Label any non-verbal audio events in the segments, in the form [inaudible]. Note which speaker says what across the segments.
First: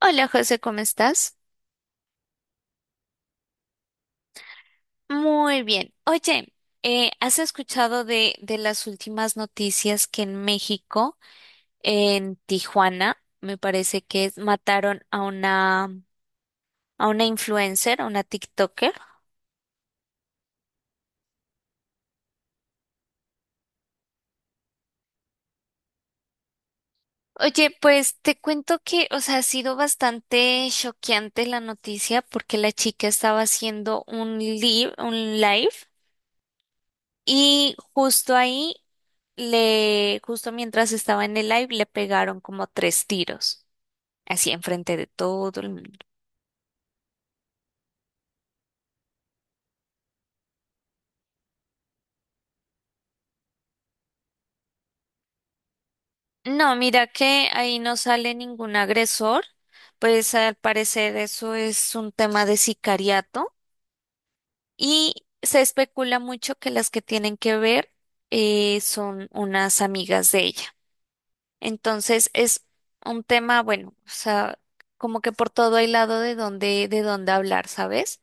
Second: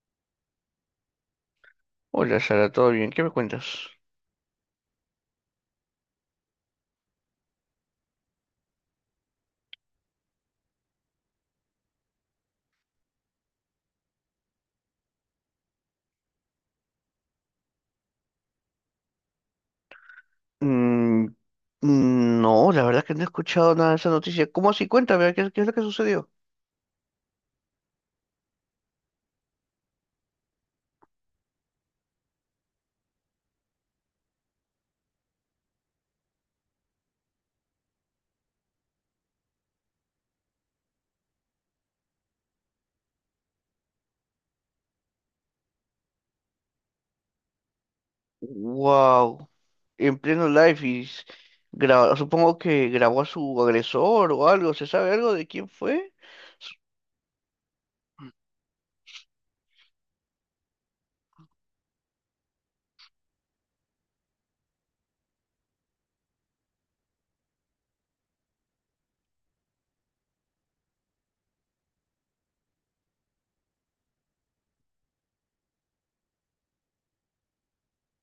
Speaker 1: Hola José, ¿cómo estás?
Speaker 2: Hola Sara, ¿todo bien? ¿Qué me cuentas?
Speaker 1: Muy bien. Oye, ¿has escuchado de las últimas noticias que en México, en Tijuana, me parece que mataron a una influencer, a una TikToker?
Speaker 2: Mm, no, la verdad que no he escuchado nada de esa noticia. ¿Cómo así? Cuéntame, qué es lo que sucedió?
Speaker 1: Oye, pues te cuento que, o sea, ha sido bastante choqueante la noticia porque la chica estaba haciendo un live y justo ahí justo mientras estaba en el live, le pegaron como tres tiros, así enfrente de todo el mundo.
Speaker 2: Wow, en pleno live supongo que grabó a su agresor o algo, ¿se sabe algo de quién fue?
Speaker 1: No, mira que ahí no sale ningún agresor, pues al parecer eso es un tema de sicariato y se especula mucho que las que tienen que ver, son unas amigas de ella. Entonces es un tema, bueno, o sea, como que por todo hay lado de donde hablar, ¿sabes?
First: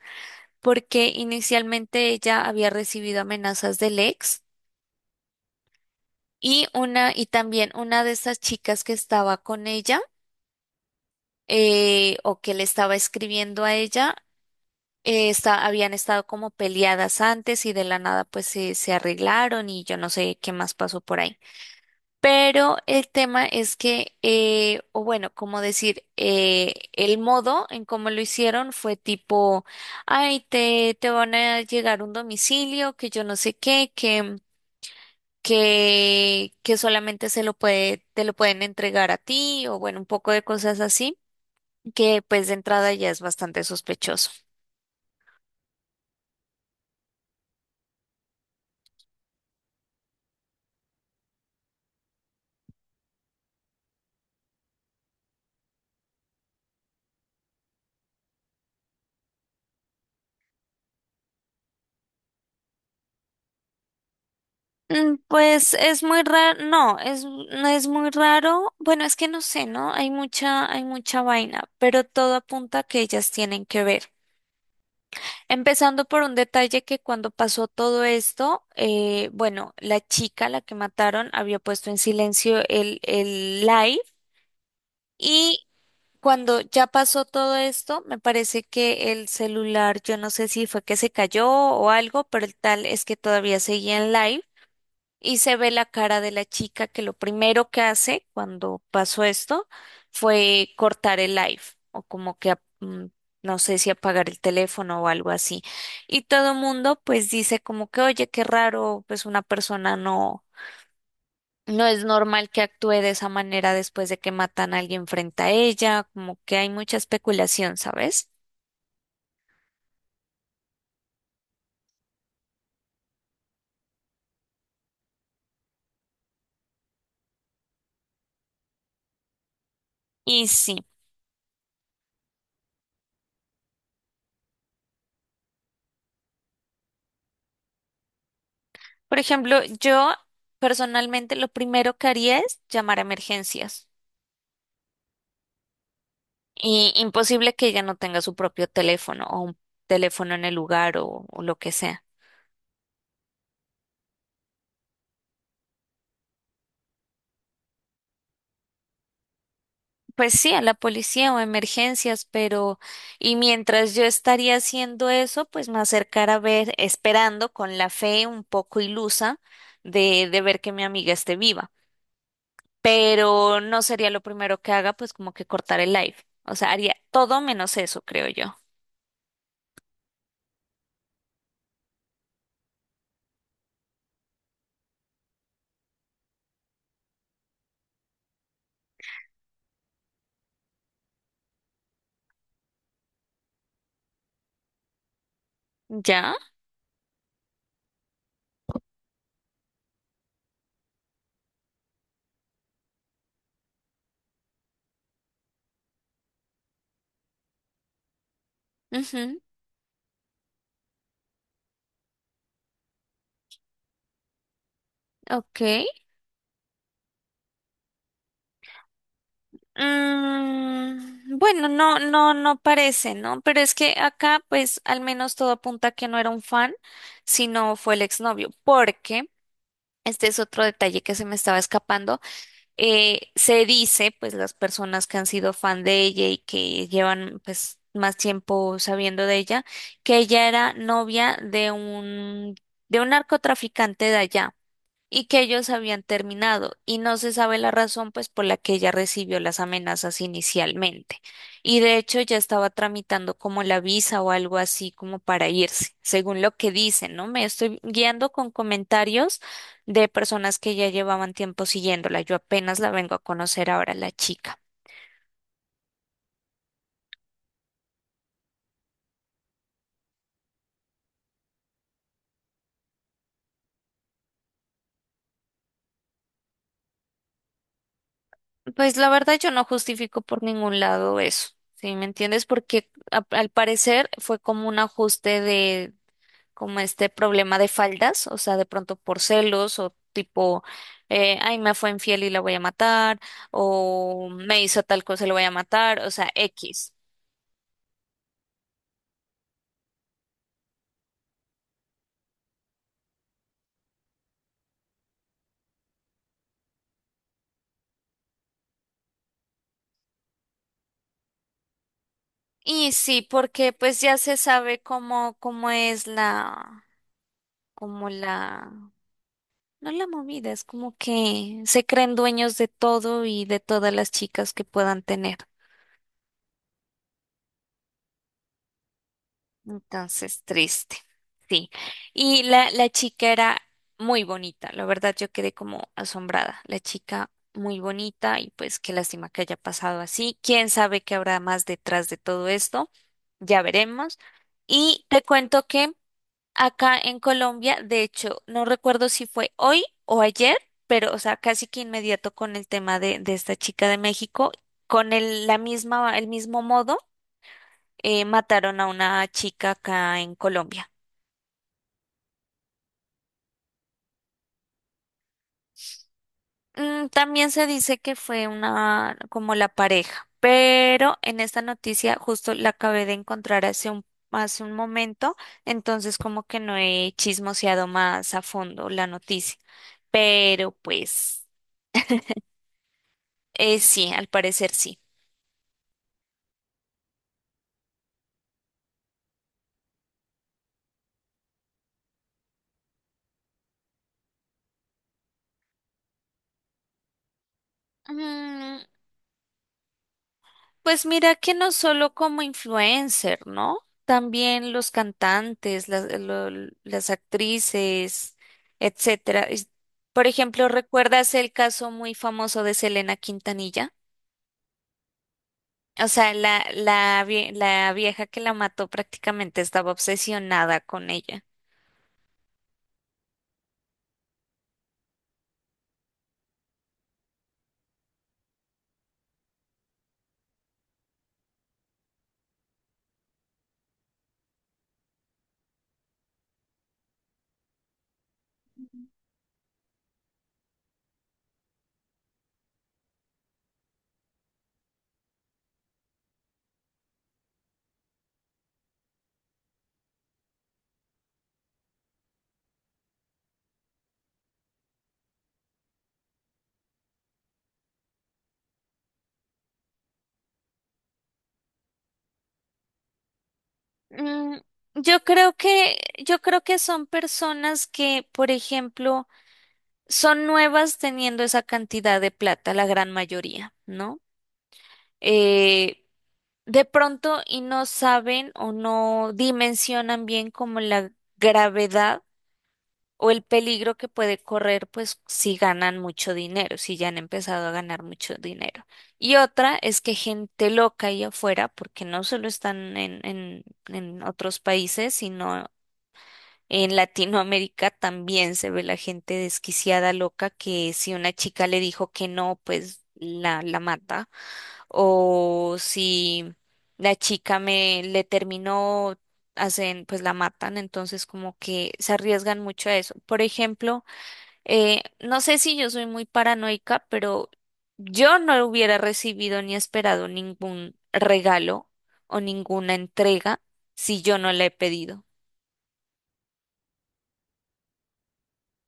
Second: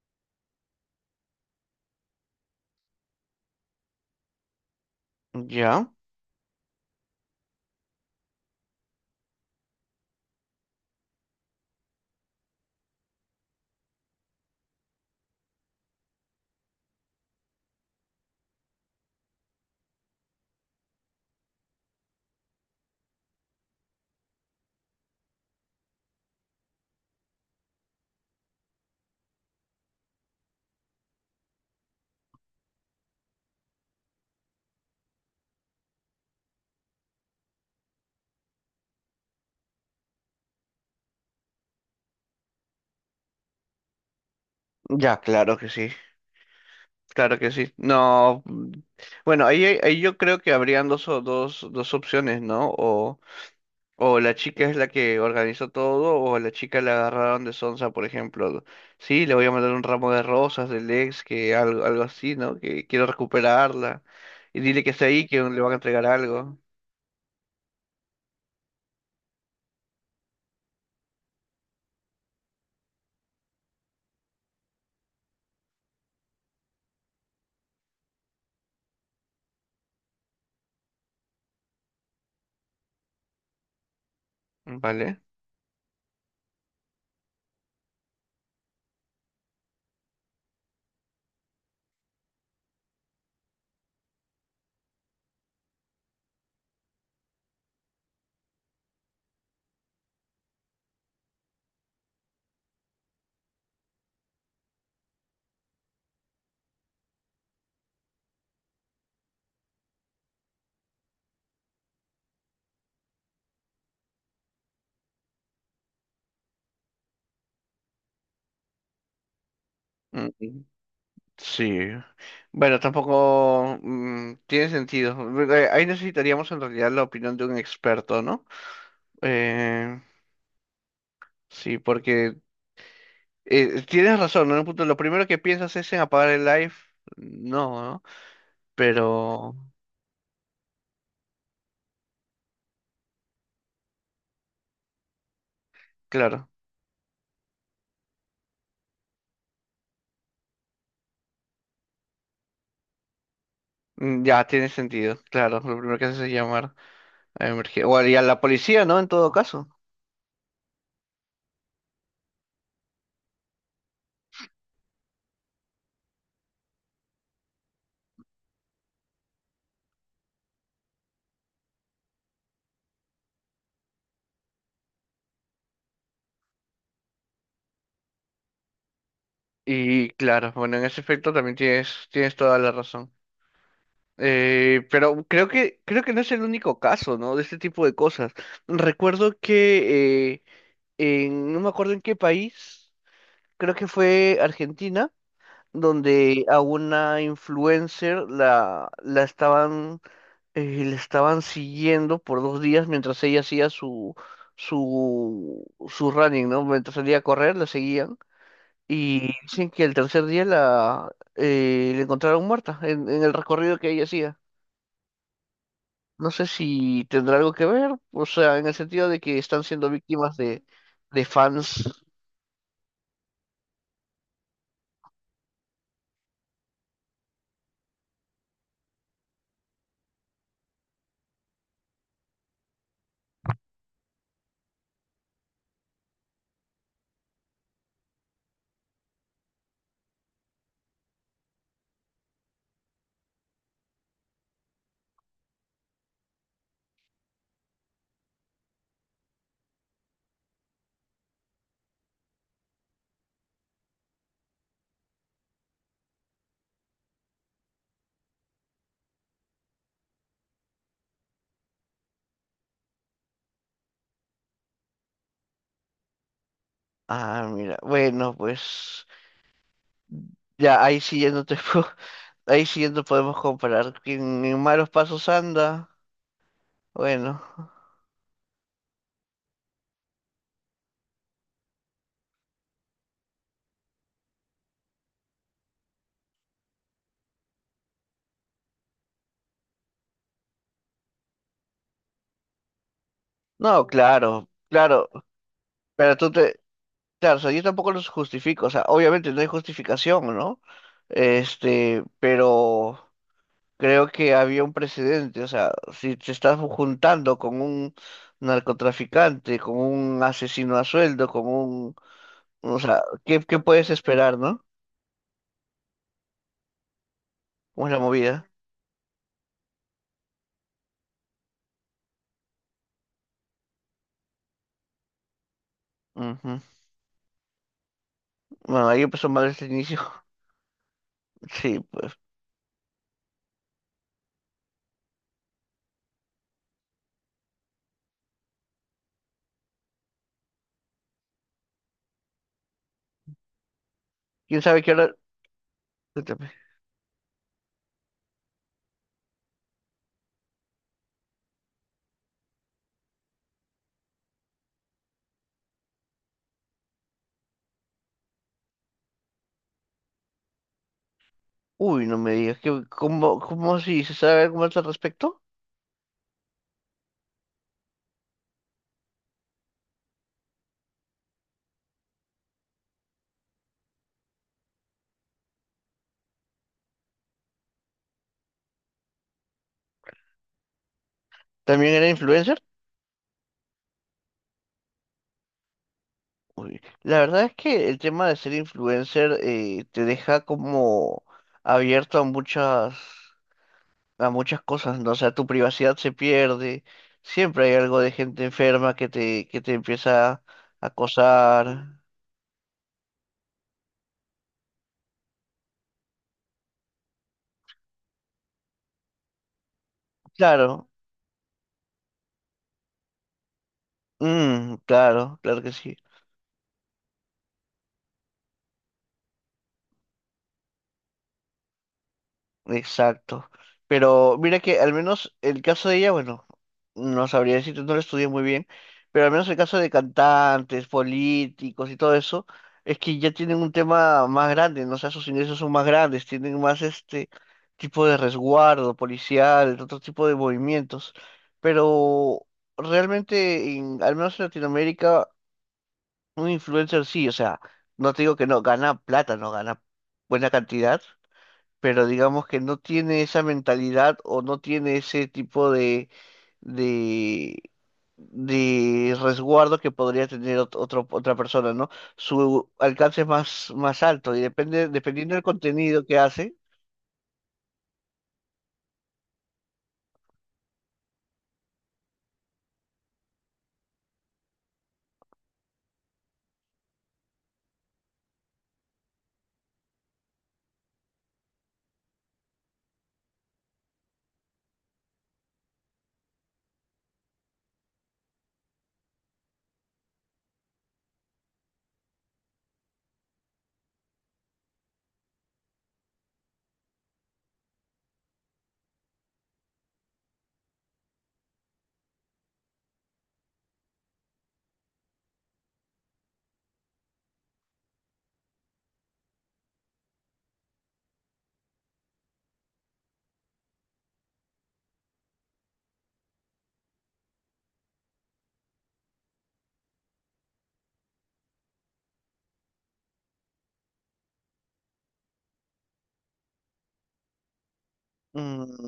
Speaker 1: Porque inicialmente ella había recibido amenazas del ex.
Speaker 2: Ya,
Speaker 1: Y también una de esas chicas que estaba con ella, o que le estaba escribiendo a ella, habían estado como peleadas antes y de la nada pues se arreglaron y yo no sé qué más pasó por ahí. Pero el tema es que, o bueno, como decir, el modo en cómo lo hicieron fue tipo, ay, te van a llegar un domicilio, que yo no sé qué, que solamente se lo te lo pueden entregar a ti o bueno, un poco de cosas así, que pues de entrada ya es bastante sospechoso.
Speaker 2: ya, claro que sí, claro que sí. No, mm, bueno, ahí yo creo que habrían dos, dos opciones, ¿no? O la chica es la que organizó todo, o a la chica la agarraron de sonsa, por ejemplo. Sí, le voy a mandar un ramo de rosas del ex, que algo, algo así, ¿no? Que quiero recuperarla. Y dile que está
Speaker 1: Mm,
Speaker 2: ahí, que le van
Speaker 1: pues
Speaker 2: a
Speaker 1: es
Speaker 2: entregar
Speaker 1: muy
Speaker 2: algo.
Speaker 1: raro, no, no es muy raro, bueno, es que no sé, ¿no? Hay mucha vaina, pero todo apunta a que ellas tienen que ver. Empezando por un detalle que cuando pasó todo esto, bueno, la chica, la que mataron, había puesto en silencio el live.
Speaker 2: ¿Vale?
Speaker 1: y Cuando ya pasó todo esto, me parece que el celular, yo no sé si fue que se cayó o algo, pero el tal es que todavía seguía en live y se ve la cara de la chica que lo primero que hace cuando pasó esto fue cortar el live o como que no sé si apagar el teléfono o algo así. Y todo el mundo pues dice como que, oye, qué raro, pues una persona no. No es normal que actúe de esa manera después de que matan a alguien frente a ella, como que hay mucha especulación, ¿sabes?
Speaker 2: Mm, sí. Bueno, tampoco tiene sentido. Bueno, ahí necesitaríamos en realidad la opinión de un experto, ¿no? Eh,
Speaker 1: Y sí,
Speaker 2: sí, porque tienes razón, ¿no? En un punto, lo primero que piensas es en apagar el live. No, ¿no?
Speaker 1: por
Speaker 2: Pero.
Speaker 1: ejemplo, yo personalmente lo primero que haría es llamar a emergencias.
Speaker 2: Claro,
Speaker 1: Y imposible que ella no tenga su propio teléfono o un teléfono en el lugar o lo que sea.
Speaker 2: mm, ya tiene sentido, claro, lo primero que haces es llamar a emergencia, y a la policía, ¿no? En todo caso.
Speaker 1: Pues sí, a la policía o a emergencias, pero y mientras yo estaría haciendo eso, pues me acercara a ver, esperando con la fe un poco ilusa de ver que mi amiga esté viva. Pero no sería lo primero que haga, pues como que cortar el live. O sea, haría todo menos eso, creo yo.
Speaker 2: Y claro, bueno, en ese aspecto también tienes toda la razón. Pero creo que no es el único caso, ¿no? De este tipo de cosas. Recuerdo que no me acuerdo en qué país, creo que fue Argentina,
Speaker 1: ¿Ya?
Speaker 2: donde a una influencer la estaban le estaban siguiendo por dos días mientras ella hacía su running, ¿no? Mientras salía a correr, la seguían. Y
Speaker 1: Ujú,
Speaker 2: dicen que el tercer día la encontraron muerta en el recorrido que ella hacía.
Speaker 1: ok.
Speaker 2: No sé si tendrá algo que ver, o sea, en el sentido de que están siendo víctimas de
Speaker 1: Mm, bueno,
Speaker 2: fans.
Speaker 1: no parece, ¿no? Pero es que acá, pues, al menos todo apunta a que no era un fan, sino fue el exnovio, porque este es otro detalle que se me estaba escapando. Se dice, pues las personas que han sido fan de ella y que llevan pues más tiempo sabiendo de ella, que ella era novia de un narcotraficante de allá y que ellos habían terminado y no se sabe la razón pues por la que ella recibió las amenazas inicialmente. Y de hecho ya estaba tramitando como la visa o algo así como para irse, según lo que dicen, ¿no? Me estoy guiando con comentarios de personas que ya llevaban tiempo siguiéndola. Yo apenas la vengo a conocer ahora la chica.
Speaker 2: Ah, mira, bueno, pues ya ahí sí ya no te puedo- [laughs] ahí sí ya no podemos comparar. Quien en malos pasos anda, bueno.
Speaker 1: Pues la verdad yo no justifico por ningún lado eso. ¿Sí me entiendes? Porque al parecer fue como un ajuste como este problema de faldas, o sea, de pronto por celos o tipo, ay, me fue infiel y la voy a matar,
Speaker 2: No,
Speaker 1: o
Speaker 2: claro,
Speaker 1: me hizo tal
Speaker 2: claro.
Speaker 1: cosa y la voy a matar, o
Speaker 2: Pero
Speaker 1: sea, X.
Speaker 2: claro, o sea, yo tampoco los justifico, o sea, obviamente no hay justificación, ¿no? Este, pero creo que había un precedente, o sea, si te estás juntando con un narcotraficante, con un asesino a sueldo, con un, o
Speaker 1: Y
Speaker 2: sea,
Speaker 1: sí,
Speaker 2: ¿qué, qué
Speaker 1: porque
Speaker 2: puedes
Speaker 1: pues ya se
Speaker 2: esperar, no?
Speaker 1: sabe cómo es la,
Speaker 2: ¿Cómo es la
Speaker 1: como
Speaker 2: movida?
Speaker 1: la, no la movida, es como que se creen dueños de todo y de todas las chicas que puedan tener.
Speaker 2: Ujú. Bueno, ahí empezó mal este inicio. [laughs]
Speaker 1: Entonces, triste. Sí.
Speaker 2: Sí, pues,
Speaker 1: Y la chica era muy bonita. La verdad, yo quedé como asombrada. La chica muy bonita y pues qué lástima que haya pasado así. ¿Quién sabe qué habrá más detrás de todo esto? Ya veremos.
Speaker 2: quién sabe qué
Speaker 1: Y
Speaker 2: hora.
Speaker 1: te cuento que
Speaker 2: Cuéntame.
Speaker 1: acá en Colombia, de hecho, no recuerdo si fue hoy o ayer, pero o sea, casi que inmediato con el tema de esta chica de México, con el mismo modo, mataron a una chica acá en Colombia.
Speaker 2: Uy, no me digas, ¿qué, cómo, cómo si se sabe algo más al respecto?
Speaker 1: Mm, también se dice que fue una como la pareja, pero en esta noticia justo la acabé de encontrar hace un momento, entonces como que no he chismoseado más a fondo la noticia, pero pues
Speaker 2: ¿También era influencer?
Speaker 1: sí, al parecer sí.
Speaker 2: Uy, la verdad es que el tema de ser influencer te deja como abierto a muchas cosas, ¿no? O sea, tu privacidad se pierde, siempre hay algo de gente
Speaker 1: Mm,
Speaker 2: enferma que te empieza a
Speaker 1: pues mira que no
Speaker 2: acosar.
Speaker 1: solo como influencer, ¿no? También los cantantes, las actrices, etcétera. Por ejemplo,
Speaker 2: Claro,
Speaker 1: ¿recuerdas el caso muy famoso de Selena Quintanilla?
Speaker 2: mm, claro, claro que sí.
Speaker 1: O sea, la vieja que la mató prácticamente estaba obsesionada con ella.
Speaker 2: Exacto. Pero mira que al menos el caso de ella, bueno, no sabría decirte, no lo estudié muy bien, pero al menos el caso de cantantes, políticos y todo eso, es que ya tienen un tema más grande, ¿no? O sea, sus ingresos son más grandes, tienen más este tipo de resguardo policial, otro tipo de movimientos. Pero realmente, al menos en Latinoamérica, un influencer sí, o sea, no te digo que no, gana plata, no gana buena cantidad pero digamos que no tiene esa mentalidad o no tiene ese tipo de, de resguardo que podría tener otra persona, ¿no? Su alcance es más, más alto y
Speaker 1: Mm,
Speaker 2: depende,
Speaker 1: yo
Speaker 2: dependiendo del
Speaker 1: creo que,
Speaker 2: contenido que
Speaker 1: yo
Speaker 2: hace.
Speaker 1: creo que son personas que, por ejemplo, son nuevas teniendo esa cantidad de plata, la gran mayoría, ¿no? eh, de pronto y no saben o no dimensionan bien como la gravedad o el peligro que puede correr, pues si ganan mucho dinero, si ya han empezado a ganar mucho dinero. Y otra es que gente loca ahí afuera, porque no solo están en otros países, sino en Latinoamérica también se ve la gente desquiciada, loca, que si una chica le dijo que no, pues la mata. O si la chica me le terminó, hacen, pues la matan. Entonces como que se arriesgan mucho a eso. Por ejemplo, no sé si yo soy muy paranoica, pero yo no hubiera recibido ni esperado ningún regalo o ninguna entrega si yo no la he pedido.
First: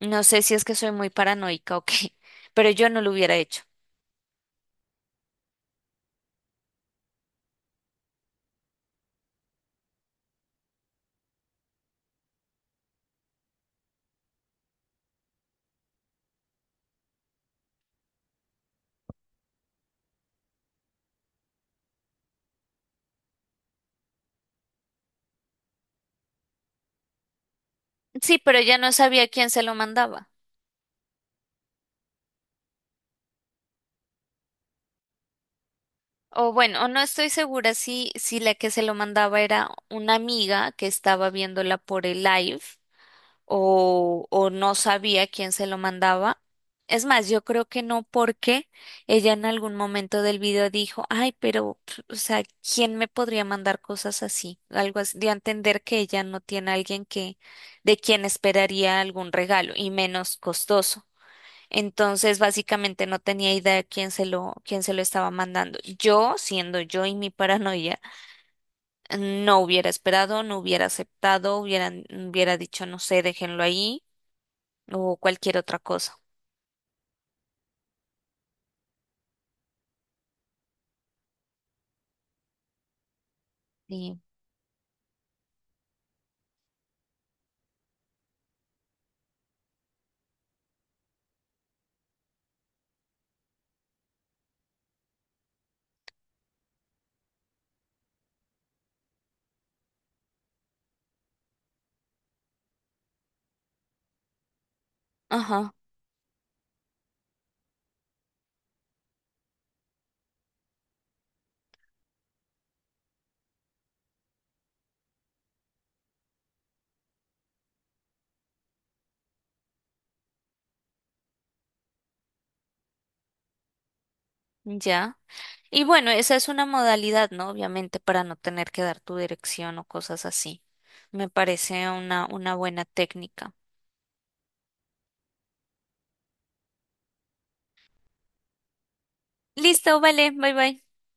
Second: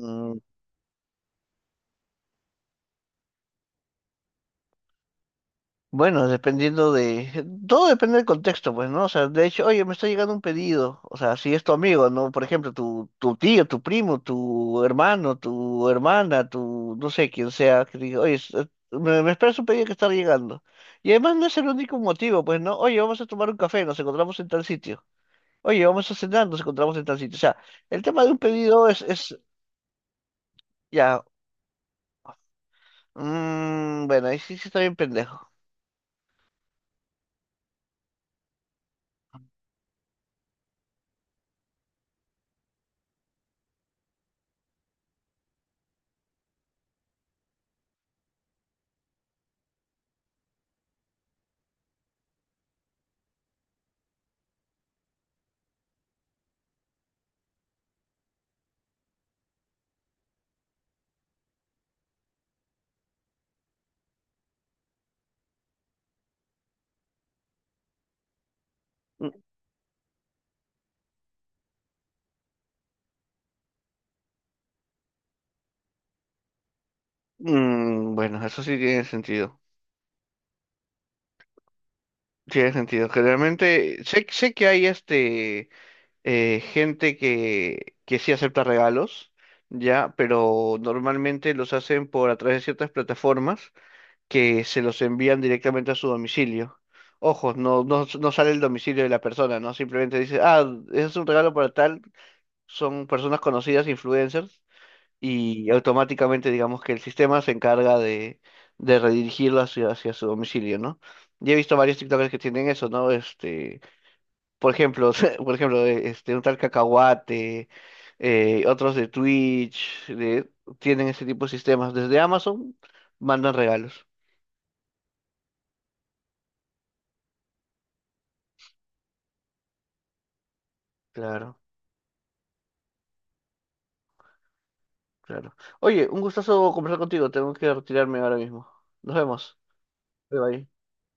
Speaker 1: No sé si es que soy muy paranoica o qué, [laughs] pero yo no lo hubiera hecho.
Speaker 2: bueno, dependiendo de... Todo depende del contexto, pues, ¿no? O sea, de hecho, oye, me está llegando un pedido. O sea, si es tu amigo, ¿no? Por ejemplo, tu tío, tu primo, tu hermano, tu hermana, tu... no sé, quién sea, que diga, oye, me esperas un pedido que está llegando. Y además no es el único motivo, pues, ¿no? Oye, vamos a tomar un café, nos encontramos en tal sitio. Oye, vamos a cenar, nos encontramos en tal sitio. O sea, el tema de
Speaker 1: Sí,
Speaker 2: un
Speaker 1: pero ya
Speaker 2: pedido
Speaker 1: no sabía
Speaker 2: es,
Speaker 1: quién se lo mandaba.
Speaker 2: ya... mm, bueno, ahí sí, sí está bien pendejo.
Speaker 1: O bueno, o no estoy segura si la que se lo mandaba era una amiga que estaba viéndola por el live o no sabía quién se lo mandaba. Es más, yo creo que no porque ella en algún momento del video dijo, ay, pero, pf, o sea, ¿quién me podría mandar cosas así? Algo así, de entender que ella no tiene a alguien que, de quien esperaría algún regalo y menos costoso. Entonces, básicamente no tenía idea de quién se lo estaba mandando. Yo, siendo yo y mi paranoia, no hubiera esperado, no hubiera aceptado, hubiera dicho, no sé, déjenlo ahí o cualquier otra cosa.
Speaker 2: Mm, bueno, eso sí tiene sentido. Tiene sentido. Generalmente,
Speaker 1: Sí,
Speaker 2: sé que hay gente que sí acepta regalos, ya, pero normalmente los hacen por a través de ciertas plataformas que se los envían directamente a su domicilio. Ojo, no sale el domicilio de la persona, ¿no? Simplemente dice, ah, ese es un regalo para tal, son personas conocidas, influencers, y
Speaker 1: ajá,
Speaker 2: automáticamente digamos que el sistema se encarga de redirigirlo hacia, hacia su domicilio, ¿no? Y he visto varios TikTokers que tienen eso, ¿no? Este, por ejemplo, [laughs] por ejemplo, un tal Cacahuate, otros de Twitch, tienen ese tipo de sistemas. Desde Amazon mandan regalos.
Speaker 1: ya. Y bueno, esa es una modalidad, ¿no? Obviamente para no tener que dar tu dirección o cosas así. Me
Speaker 2: Claro,
Speaker 1: parece una buena técnica.
Speaker 2: claro. Oye, un gustazo conversar contigo. Tengo que retirarme ahora mismo. Nos vemos.
Speaker 1: Listo, vale,
Speaker 2: Bye
Speaker 1: bye
Speaker 2: bye.
Speaker 1: bye.